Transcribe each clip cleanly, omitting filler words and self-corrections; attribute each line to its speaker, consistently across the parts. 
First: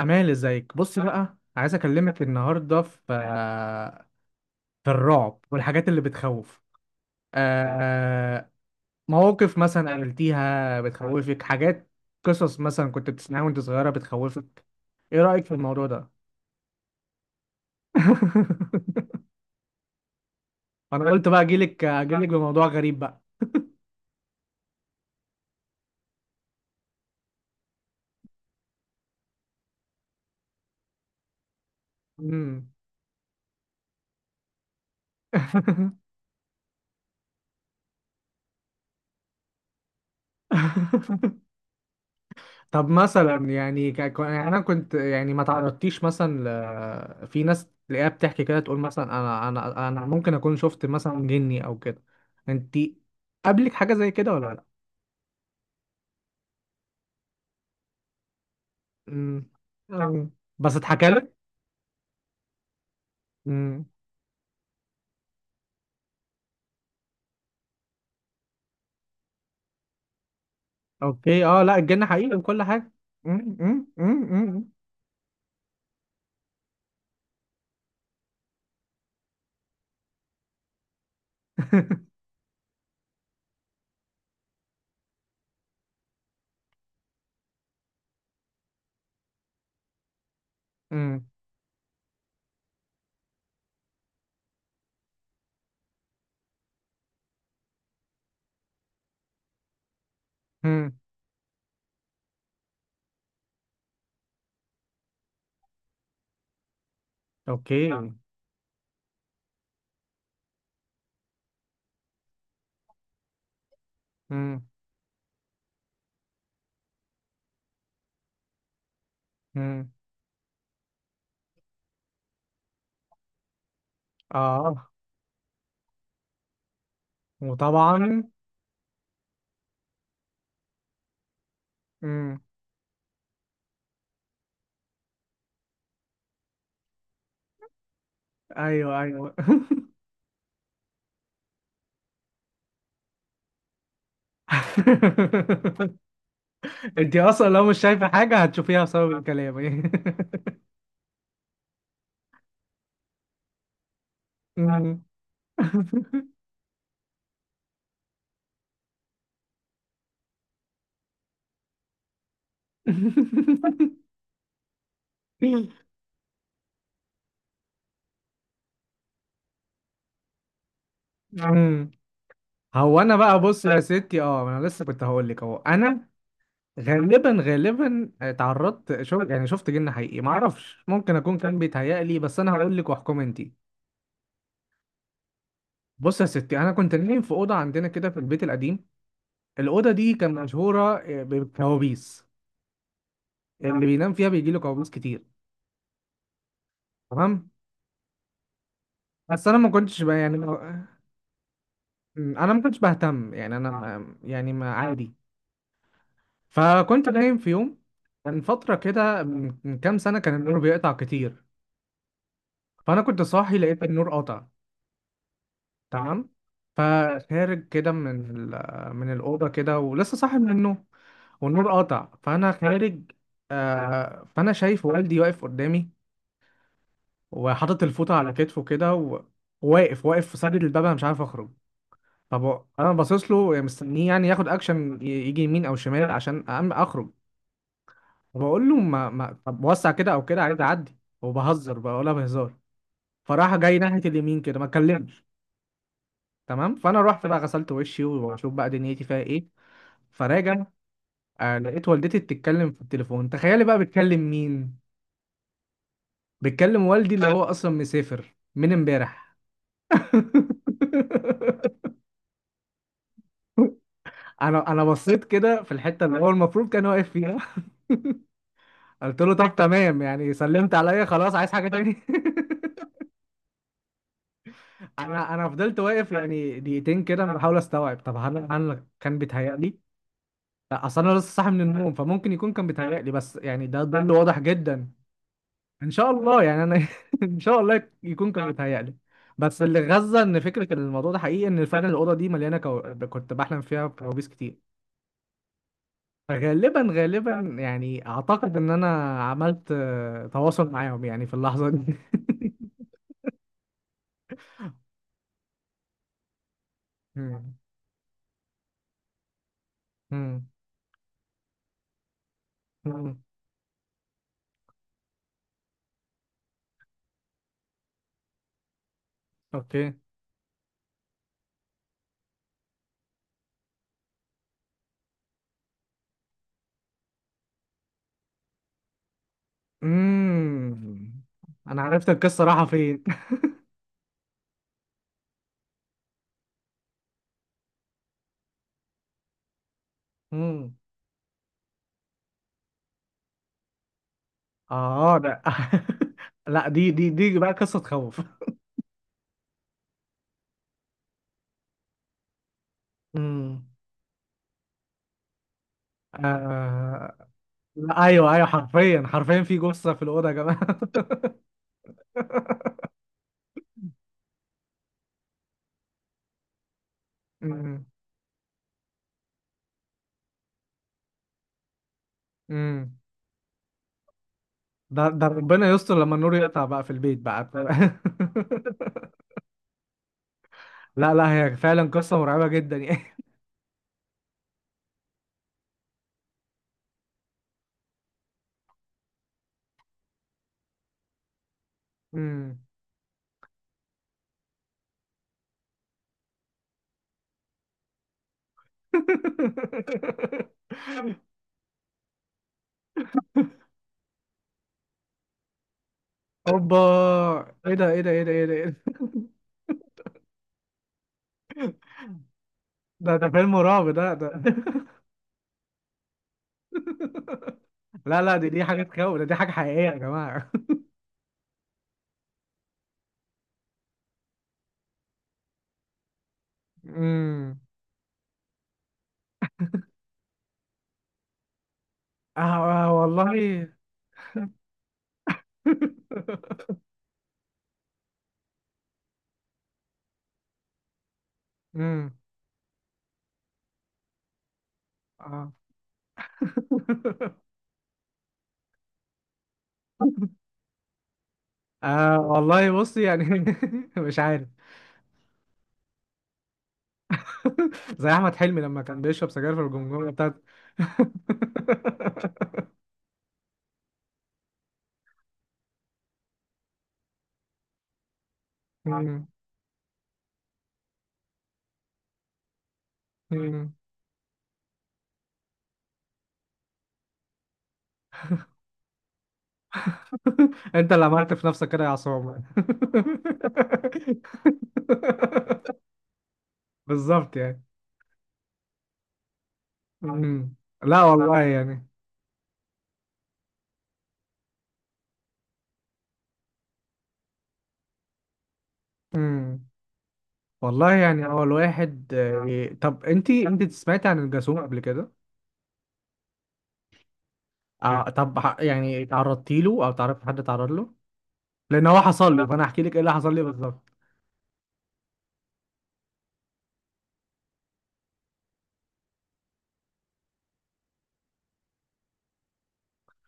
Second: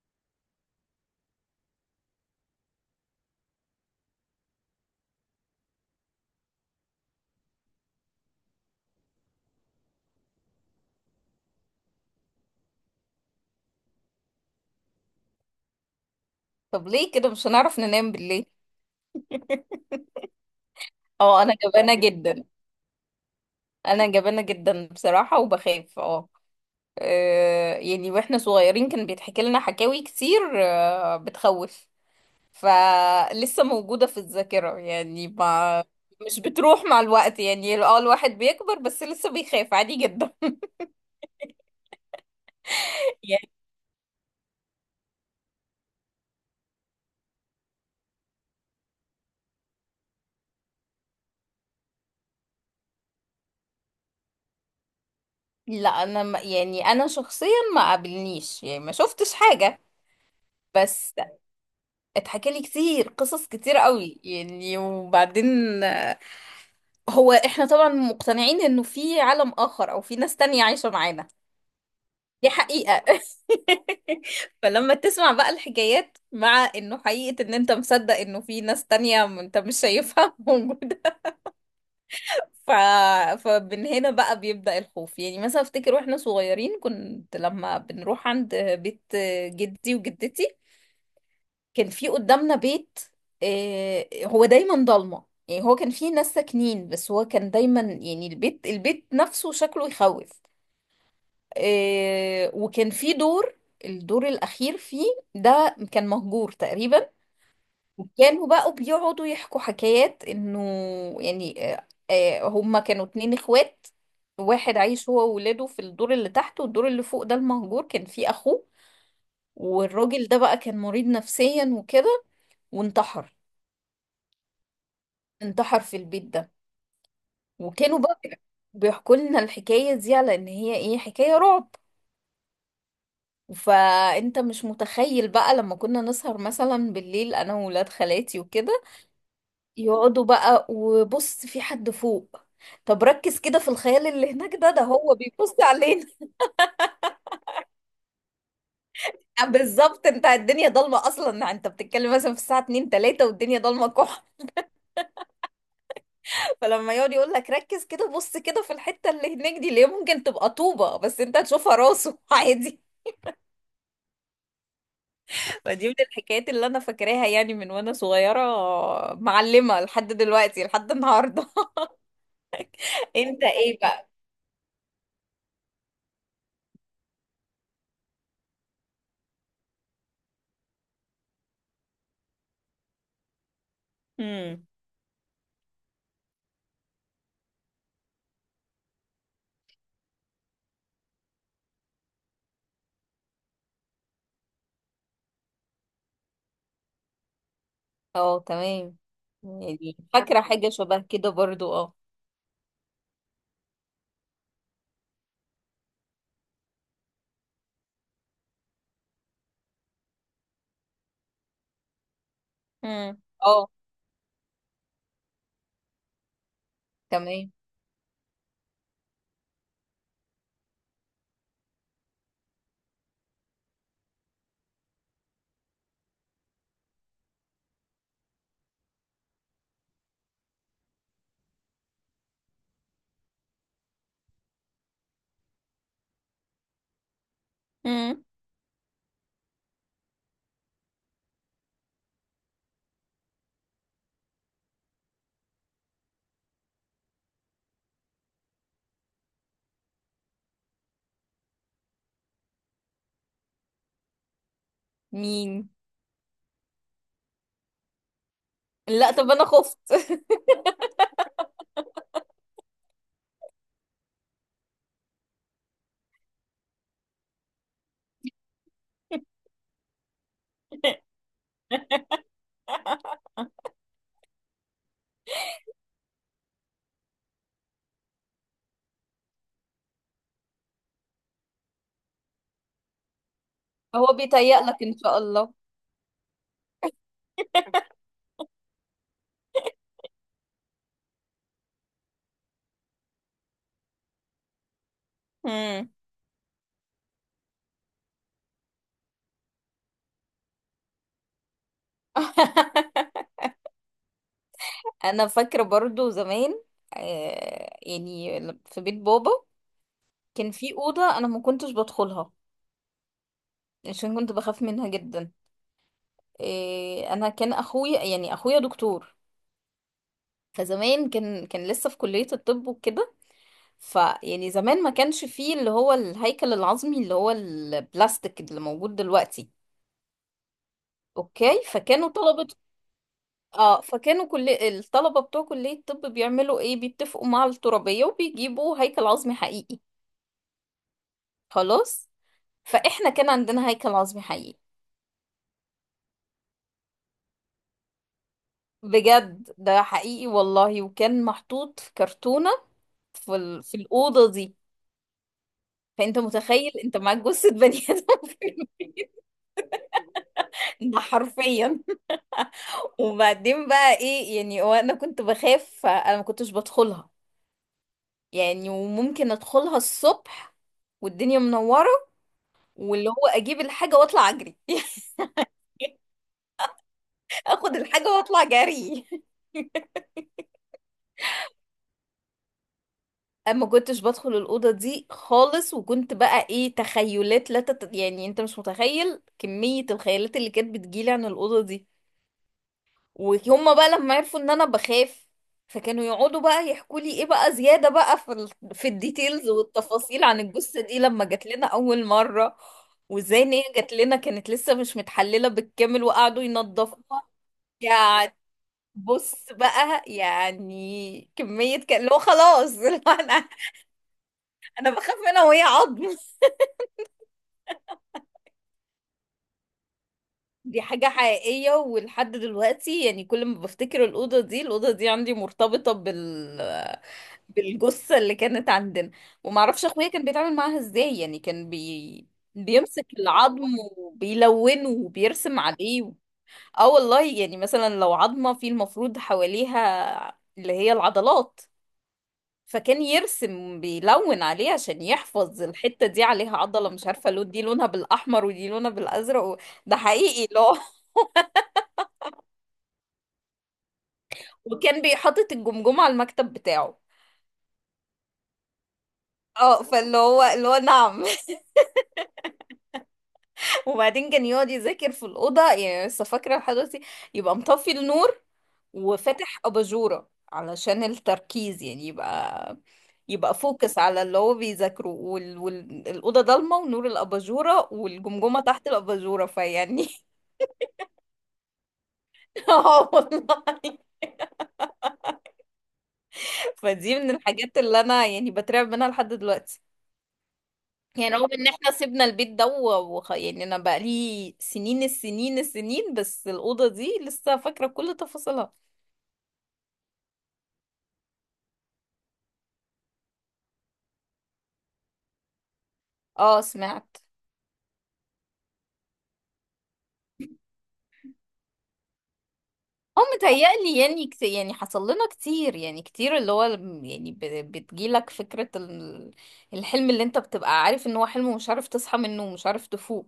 Speaker 1: أمال ازيك؟ بص بقى، عايز أكلمك النهاردة في الرعب والحاجات اللي بتخوف. آه، مواقف مثلا قابلتيها بتخوفك، حاجات، قصص مثلا كنت بتسمعها وأنت صغيرة بتخوفك. إيه رأيك في الموضوع ده؟
Speaker 2: طب ليه كده مش هنعرف ننام بالليل؟
Speaker 1: أنا قلت بقى
Speaker 2: اه انا
Speaker 1: أجيلك
Speaker 2: جبانة
Speaker 1: أجيلك
Speaker 2: جدا.
Speaker 1: بموضوع غريب بقى.
Speaker 2: انا جبانة جدا بصراحة وبخاف يعني واحنا صغيرين كان بيتحكي لنا حكاوي كتير بتخوف.
Speaker 1: مم.
Speaker 2: فلسه موجودة في الذاكرة، يعني ما مش بتروح مع الوقت. يعني الواحد بيكبر بس لسه بيخاف عادي جدا.
Speaker 1: طب مثلا
Speaker 2: يعني،
Speaker 1: يعني يعني انا كنت، يعني ما تعرضتيش مثلا في ناس تلاقيها بتحكي كده، تقول مثلا انا ممكن اكون شفت مثلا جني او كده. انت، قابلك حاجه زي كده ولا لا؟
Speaker 2: لا انا يعني انا شخصيا ما قابلنيش، يعني ما شفتش
Speaker 1: امم.
Speaker 2: حاجة.
Speaker 1: أمم. بس اتحكى
Speaker 2: بس
Speaker 1: لك.
Speaker 2: اتحكى لي كتير قصص كتير
Speaker 1: امم.
Speaker 2: قوي يعني. وبعدين هو احنا طبعا مقتنعين انه في عالم اخر او في ناس تانية عايشة معانا.
Speaker 1: اوكي. اه. لا، الجن حقيقي
Speaker 2: دي
Speaker 1: وكل حاجه.
Speaker 2: حقيقة.
Speaker 1: امم، امم، امم، امم.
Speaker 2: فلما تسمع بقى الحكايات، مع انه حقيقة ان انت مصدق انه في ناس تانية، انت مش شايفها موجودة. ف... فمن هنا بقى بيبدأ الخوف. يعني مثلا افتكر واحنا صغيرين كنت لما بنروح عند بيت جدي وجدتي،
Speaker 1: أمم.
Speaker 2: كان في قدامنا بيت، هو دايما ضلمة. يعني هو كان فيه ناس ساكنين بس هو كان دايما يعني البيت نفسه شكله يخوف.
Speaker 1: أمم.
Speaker 2: وكان فيه دور، الدور الأخير فيه ده كان مهجور تقريبا.
Speaker 1: اوكي. امم.
Speaker 2: وكانوا بقوا بيقعدوا يحكوا حكايات إنه يعني، هما كانوا اتنين اخوات. واحد عايش هو وولاده في الدور اللي تحت، والدور اللي فوق ده المهجور كان فيه أخوه.
Speaker 1: امم.
Speaker 2: والراجل ده بقى كان مريض نفسيا وكده، وانتحر.
Speaker 1: اه.
Speaker 2: انتحر في البيت ده. وكانوا بقى
Speaker 1: وطبعا.
Speaker 2: بيحكوا لنا الحكاية دي على ان هي ايه، حكاية رعب.
Speaker 1: امم.
Speaker 2: فانت مش متخيل بقى لما كنا نسهر مثلا بالليل انا وولاد خالاتي وكده،
Speaker 1: ايوه، ايوه.
Speaker 2: يقعدوا بقى وبص في حد فوق، طب ركز كده في الخيال اللي هناك ده، هو بيبص علينا.
Speaker 1: انت اصلا لو مش شايفه حاجه هتشوفيها بسبب كلامي.
Speaker 2: بالظبط، انت الدنيا ضلمه اصلا، انت بتتكلم مثلا في الساعه 2 3 والدنيا ضلمه كح.
Speaker 1: مم.
Speaker 2: فلما يقعد يقول لك ركز كده، بص كده في الحته اللي هناك دي اللي هي ممكن تبقى طوبه، بس انت هتشوفها راسه عادي. فدي من الحكايات اللي انا فاكراها يعني من وانا صغيرة، معلمة لحد دلوقتي لحد النهاردة.
Speaker 1: مم. هو انا بقى
Speaker 2: انت
Speaker 1: بص
Speaker 2: ايه
Speaker 1: يا
Speaker 2: بقى؟
Speaker 1: ستي، اه انا لسه كنت هقول لك، اهو انا غالبا غالبا اتعرضت. شوف يعني، شفت جن حقيقي. ما اعرفش، ممكن اكون كان بيتهيألي بس انا هقول لك واحكم انت.
Speaker 2: امم،
Speaker 1: بص يا ستي، انا كنت نايم في اوضه عندنا كده في البيت القديم. الاوضه دي كان مشهوره بكوابيس، اللي بينام فيها بيجي له كوابيس كتير. تمام.
Speaker 2: اه تمام.
Speaker 1: بس انا ما
Speaker 2: يعني
Speaker 1: كنتش بقى يعني.
Speaker 2: فاكرة حاجة شبه كده برضو
Speaker 1: انا ما كنتش بهتم، يعني انا يعني، ما، عادي. فكنت نايم في يوم، كان فتره كده من كام سنه، كان النور بيقطع كتير. فانا
Speaker 2: امم،
Speaker 1: كنت صاحي،
Speaker 2: اه
Speaker 1: لقيت النور قطع. تمام.
Speaker 2: تمام.
Speaker 1: فخارج كده من من الاوضه كده، ولسه صاحي من النوم. والنور قطع، فانا خارج. فانا شايف والدي واقف قدامي، وحاطط الفوطه على كتفه كده وواقف واقف في سد الباب، انا مش عارف اخرج. طب انا باصص له مستنيه يعني ياخد اكشن، يجي يمين او شمال عشان اخرج.
Speaker 2: امم،
Speaker 1: وبقول له ما طب وسع كده او كده، عايز اعدي، وبهزر بقى ولا بهزار. فراح جاي ناحيه اليمين كده، ما اتكلمش. تمام. فانا رحت بقى غسلت وشي واشوف بقى دنيتي فيها ايه. فراجع، لقيت والدتي بتتكلم في التليفون، تخيلي بقى بتكلم مين؟
Speaker 2: مين؟
Speaker 1: بتكلم والدي اللي هو اصلا مسافر من
Speaker 2: لا طب
Speaker 1: امبارح.
Speaker 2: انا خفت.
Speaker 1: انا بصيت كده في الحته اللي هو المفروض كان واقف فيها. قلت له طب تمام يعني، سلمت عليا، خلاص عايز حاجه تاني؟ انا فضلت واقف يعني دقيقتين كده، انا بحاول استوعب، طب هل انا كان بيتهيألي؟ لا، اصل انا لسه صاحي من النوم، فممكن يكون كان بيتهيألي بس يعني ده ظل
Speaker 2: هو
Speaker 1: واضح
Speaker 2: بيتهيأ لك
Speaker 1: جدا.
Speaker 2: ان شاء الله.
Speaker 1: ان شاء الله يعني انا، ان شاء الله يكون كان بيتهيألي. بس اللي غزة، ان فكرة الموضوع ده حقيقي، ان فعلا الاوضة دي مليانة كنت بحلم فيها كوابيس كتير.
Speaker 2: امم.
Speaker 1: غالبا غالبا يعني اعتقد ان انا عملت تواصل معاهم يعني في اللحظة دي.
Speaker 2: انا فاكرة برضو زمان،
Speaker 1: مم.
Speaker 2: يعني في بيت بابا
Speaker 1: مم.
Speaker 2: كان في أوضة أنا ما كنتش بدخلها
Speaker 1: مم.
Speaker 2: عشان كنت بخاف منها جدا. إيه، انا كان اخويا، يعني اخويا دكتور.
Speaker 1: اوكي.
Speaker 2: فزمان كان لسه في كلية الطب وكده. فيعني زمان ما كانش فيه اللي هو الهيكل العظمي اللي هو البلاستيك اللي موجود دلوقتي.
Speaker 1: امم.
Speaker 2: اوكي،
Speaker 1: انا عرفت
Speaker 2: فكانوا
Speaker 1: القصه
Speaker 2: طلبة.
Speaker 1: رايحه فين.
Speaker 2: اه فكانوا كل الطلبة بتوع كلية الطب بيعملوا ايه، بيتفقوا مع الترابية وبيجيبوا هيكل عظمي حقيقي.
Speaker 1: امم.
Speaker 2: خلاص. فاحنا كان عندنا هيكل عظمي حقيقي،
Speaker 1: اه، ده. لا، دي بقى قصه تخوف.
Speaker 2: بجد ده حقيقي والله. وكان محطوط في كرتونة
Speaker 1: امم.
Speaker 2: في الأوضة دي. فانت متخيل انت
Speaker 1: آه...
Speaker 2: معاك جثة بني
Speaker 1: لا،
Speaker 2: ادم
Speaker 1: ايوه،
Speaker 2: في.
Speaker 1: ايوه، حرفيا حرفيا في جثه في الاوضه يا جماعه.
Speaker 2: ده حرفيا. وبعدين بقى ايه، يعني هو انا كنت بخاف فانا ما كنتش بدخلها.
Speaker 1: امم.
Speaker 2: يعني وممكن ادخلها الصبح والدنيا منورة،
Speaker 1: امم.
Speaker 2: واللي هو اجيب الحاجة واطلع اجري.
Speaker 1: ده ربنا يستر لما النور يقطع بقى في البيت بقى.
Speaker 2: اخد الحاجة واطلع جري.
Speaker 1: لا، لا، هي فعلا قصه مرعبه جدا يعني.
Speaker 2: اما كنتش بدخل الأوضة دي خالص، وكنت بقى ايه، تخيلات لا تت... يعني انت مش متخيل كمية الخيالات اللي كانت بتجيلي عن الأوضة دي.
Speaker 1: امم.
Speaker 2: وهم بقى لما عرفوا ان انا بخاف، فكانوا يقعدوا بقى يحكوا لي ايه بقى زيادة بقى في الديتيلز والتفاصيل عن الجثة دي لما جات لنا اول مرة. وازاي ان هي جات لنا كانت لسه مش متحللة بالكامل وقعدوا
Speaker 1: اوبا!
Speaker 2: ينضفوها
Speaker 1: ايه ده، ايه ده، ايه ده،
Speaker 2: يعني.
Speaker 1: ايه ده، إيه ده!
Speaker 2: بص بقى، يعني كمية كان اللي هو، خلاص. اللي هو
Speaker 1: ده
Speaker 2: انا
Speaker 1: فيلم رعب ده.
Speaker 2: انا بخاف منها وهي عظم.
Speaker 1: لا، لا، دي حاجة تخوف. ده دي حاجة حقيقية يا جماعة.
Speaker 2: دي حاجة حقيقية ولحد دلوقتي. يعني كل ما بفتكر الأوضة دي، الأوضة دي عندي مرتبطة
Speaker 1: امم.
Speaker 2: بالجثة اللي كانت عندنا. ومعرفش أخويا كان بيتعامل معاها ازاي. يعني كان
Speaker 1: آه، آه
Speaker 2: بيمسك
Speaker 1: والله.
Speaker 2: العظم وبيلونه وبيرسم عليه. اه والله. يعني مثلا لو عظمة، في المفروض حواليها اللي هي العضلات.
Speaker 1: امم.
Speaker 2: فكان يرسم، بيلون عليه عشان
Speaker 1: آه.
Speaker 2: يحفظ الحتة دي عليها عضلة، مش عارفة لون، دي لونها بالأحمر ودي لونها بالأزرق و... ده حقيقي، لا.
Speaker 1: آه والله بص يعني. مش عارف.
Speaker 2: وكان بيحطط الجمجمة على المكتب بتاعه.
Speaker 1: زي أحمد حلمي لما كان بيشرب سجاير في
Speaker 2: اه،
Speaker 1: الجمجمة
Speaker 2: فاللي
Speaker 1: بتاعته.
Speaker 2: هو اللي هو نعم. وبعدين كان يقعد يذاكر في الأوضة. يعني لسه فاكرة لحد دلوقتي، يبقى مطفي النور
Speaker 1: امم.
Speaker 2: وفاتح أباجورة علشان التركيز. يعني يبقى
Speaker 1: امم.
Speaker 2: فوكس على اللي هو بيذاكره، الأوضة ضلمة ونور الأباجورة والجمجمة تحت الأباجورة، فيعني.
Speaker 1: أنت اللي عملت في نفسك كده يا عصام.
Speaker 2: اه والله. فدي من
Speaker 1: بالظبط يعني.
Speaker 2: الحاجات اللي أنا يعني بترعب منها لحد دلوقتي.
Speaker 1: مم. لا
Speaker 2: يعني
Speaker 1: والله
Speaker 2: رغم ان
Speaker 1: يعني.
Speaker 2: احنا سيبنا البيت ده يعني انا بقالي سنين السنين السنين، بس الأوضة دي لسه فاكرة كل تفاصيلها.
Speaker 1: امم. والله يعني هو الواحد، طب انت سمعتي عن الجاسوم قبل كده؟
Speaker 2: اه سمعت.
Speaker 1: طب يعني تعرضتي له او تعرفي حد تعرض له؟ لان هو حصل لي، فانا احكي لك ايه اللي
Speaker 2: اه
Speaker 1: حصل لي بالظبط.
Speaker 2: متهيألي. يعني يعني حصل لنا كتير. يعني كتير اللي هو يعني بتجيلك فكرة الحلم اللي انت بتبقى عارف ان هو حلم ومش عارف تصحى منه ومش عارف تفوق.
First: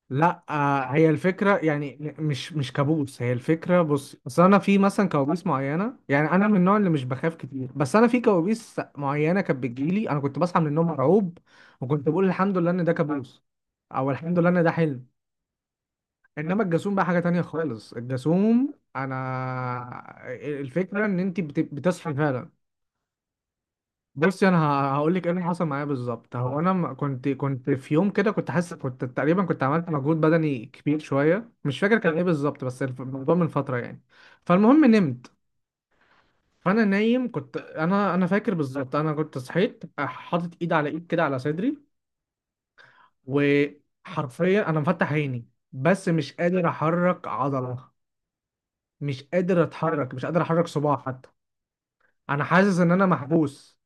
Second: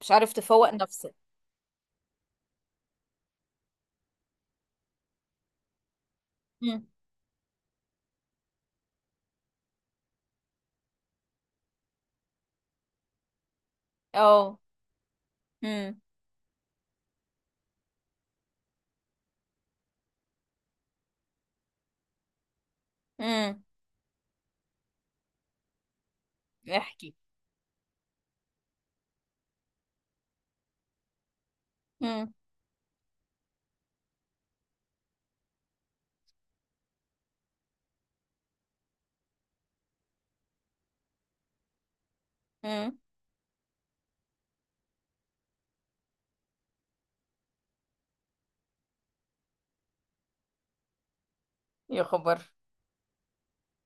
Speaker 2: مش عارف
Speaker 1: لا،
Speaker 2: تفوق
Speaker 1: هي
Speaker 2: نفسك.
Speaker 1: الفكره يعني، مش كابوس. هي الفكره بص، اصل انا في مثلا كوابيس معينه يعني، انا من النوع
Speaker 2: مم.
Speaker 1: اللي مش بخاف كتير، بس انا في كوابيس معينه كانت بتجيلي، انا كنت بصحى من النوم مرعوب، وكنت بقول الحمد لله ان ده كابوس، او الحمد لله
Speaker 2: اه.
Speaker 1: ان ده حلم.
Speaker 2: امم،
Speaker 1: انما الجاسوم بقى حاجه تانية خالص. الجاسوم، انا الفكره ان انت بتصحي فعلا.
Speaker 2: امم.
Speaker 1: بصي، انا هقول لك ايه اللي حصل معايا بالظبط. هو انا
Speaker 2: احكي.
Speaker 1: كنت في يوم كده، كنت حاسس، كنت تقريبا كنت عملت مجهود بدني كبير شويه، مش فاكر كان ايه
Speaker 2: امم،
Speaker 1: بالظبط، بس الموضوع من فتره يعني. فالمهم نمت. فانا نايم، كنت انا فاكر بالظبط، انا كنت صحيت حاطط ايد على ايد كده على صدري.
Speaker 2: امم.
Speaker 1: وحرفيا انا مفتح عيني بس مش قادر احرك عضله، مش قادر اتحرك، مش قادر احرك صباعي حتى.
Speaker 2: يا
Speaker 1: انا
Speaker 2: خبر.
Speaker 1: حاسس ان انا محبوس.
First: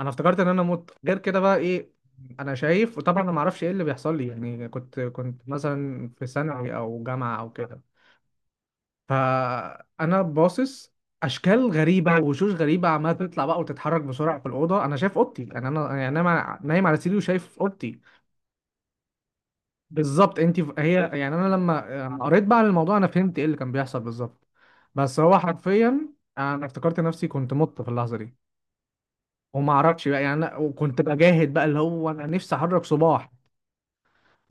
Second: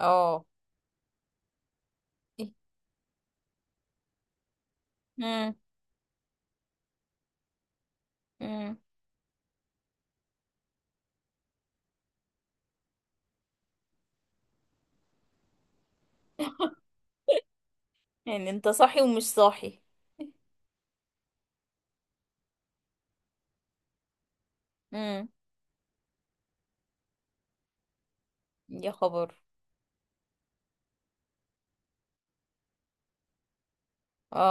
Speaker 1: انا افتكرت ان انا مت، غير كده بقى ايه؟ انا شايف، وطبعا انا ما اعرفش ايه اللي بيحصل لي، يعني كنت
Speaker 2: امم،
Speaker 1: مثلا في ثانوي او جامعه او كده.
Speaker 2: امم.
Speaker 1: فانا باصص، اشكال غريبه ووشوش غريبه عماله تطلع بقى وتتحرك بسرعه في الاوضه، انا شايف اوضتي، يعني انا نايم على سريري وشايف اوضتي.
Speaker 2: يعني انت صاحي ومش صاحي؟
Speaker 1: بالظبط انت. هي يعني انا، لما قريت بقى عن الموضوع، انا فهمت ايه اللي كان بيحصل بالظبط. بس
Speaker 2: امم.
Speaker 1: هو حرفيا، انا افتكرت نفسي كنت مت في اللحظه دي.
Speaker 2: يا خبر.
Speaker 1: وما اعرفش بقى يعني، انا وكنت بجاهد بقى اللي هو انا نفسي احرك صباح.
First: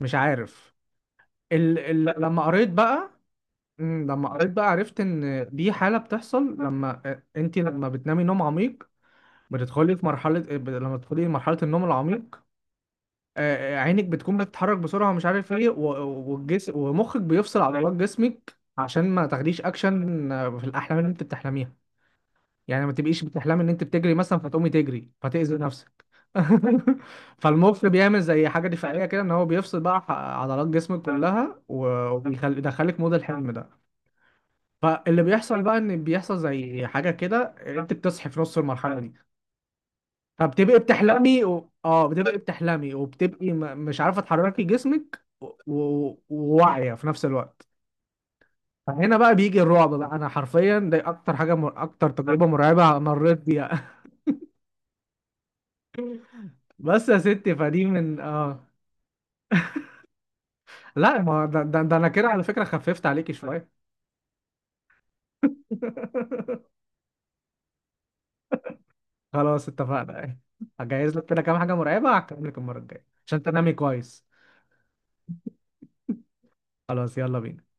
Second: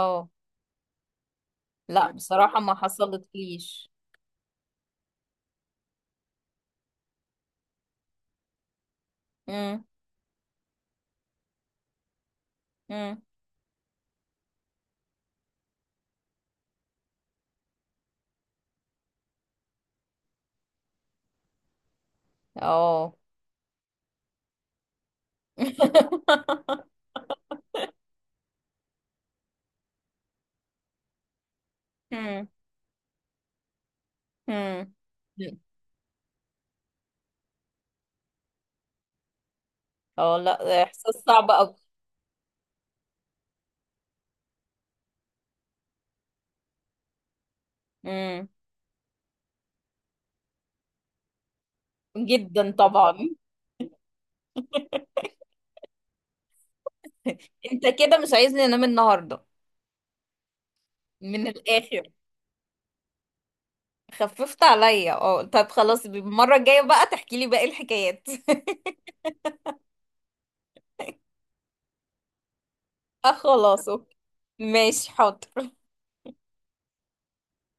Speaker 1: مش عارف.
Speaker 2: لا
Speaker 1: لما
Speaker 2: بصراحة
Speaker 1: قريت
Speaker 2: ما
Speaker 1: بقى،
Speaker 2: حصلتليش.
Speaker 1: لما قريت بقى، عرفت ان دي حاله بتحصل لما انت لما بتنامي نوم عميق.
Speaker 2: امم.
Speaker 1: بتدخلي في مرحله، لما تدخلي مرحله النوم العميق،
Speaker 2: امم.
Speaker 1: عينك بتكون بتتحرك بسرعه ومش عارف ايه، والجسم، ومخك بيفصل عضلات جسمك عشان ما تاخديش اكشن في الاحلام اللي انت بتحلميها. يعني ما
Speaker 2: اه.
Speaker 1: تبقيش بتحلمي ان انت بتجري مثلا فتقومي تجري فتأذي نفسك. فالمخ بيعمل زي حاجه دفاعيه كده، ان هو بيفصل بقى عضلات جسمك كلها،
Speaker 2: امم،
Speaker 1: وبيدخلك مود الحلم ده.
Speaker 2: امم.
Speaker 1: فاللي بيحصل بقى ان بيحصل زي حاجه كده، انت بتصحي في نص المرحله دي.
Speaker 2: اه
Speaker 1: فبتبقي
Speaker 2: لا، احساس
Speaker 1: بتحلمي
Speaker 2: صعب
Speaker 1: و...
Speaker 2: قوي.
Speaker 1: اه بتبقي بتحلمي، وبتبقي مش عارفه تحركي جسمك وواعيه في نفس الوقت.
Speaker 2: امم.
Speaker 1: فهنا بقى بيجي الرعب بقى، انا حرفيا دي اكتر حاجه اكتر تجربه
Speaker 2: جدا
Speaker 1: مرعبه
Speaker 2: طبعا.
Speaker 1: مريت بيها. بس يا ستي فدي
Speaker 2: انت كده
Speaker 1: من
Speaker 2: مش عايزني انام النهارده.
Speaker 1: لا ما
Speaker 2: من
Speaker 1: ده انا
Speaker 2: الاخر.
Speaker 1: كده على فكره خففت عليكي شويه.
Speaker 2: خففت عليا، اه. طب خلاص، المرة الجاية بقى تحكي لي باقي الحكايات.
Speaker 1: خلاص، اتفقنا. هجهز لك كده كام حاجه مرعبه، هكمل لك المره الجايه
Speaker 2: اه
Speaker 1: عشان تنامي
Speaker 2: خلاص، اوكي.
Speaker 1: كويس.
Speaker 2: ماشي، حاضر.
Speaker 1: خلاص، يلا بينا.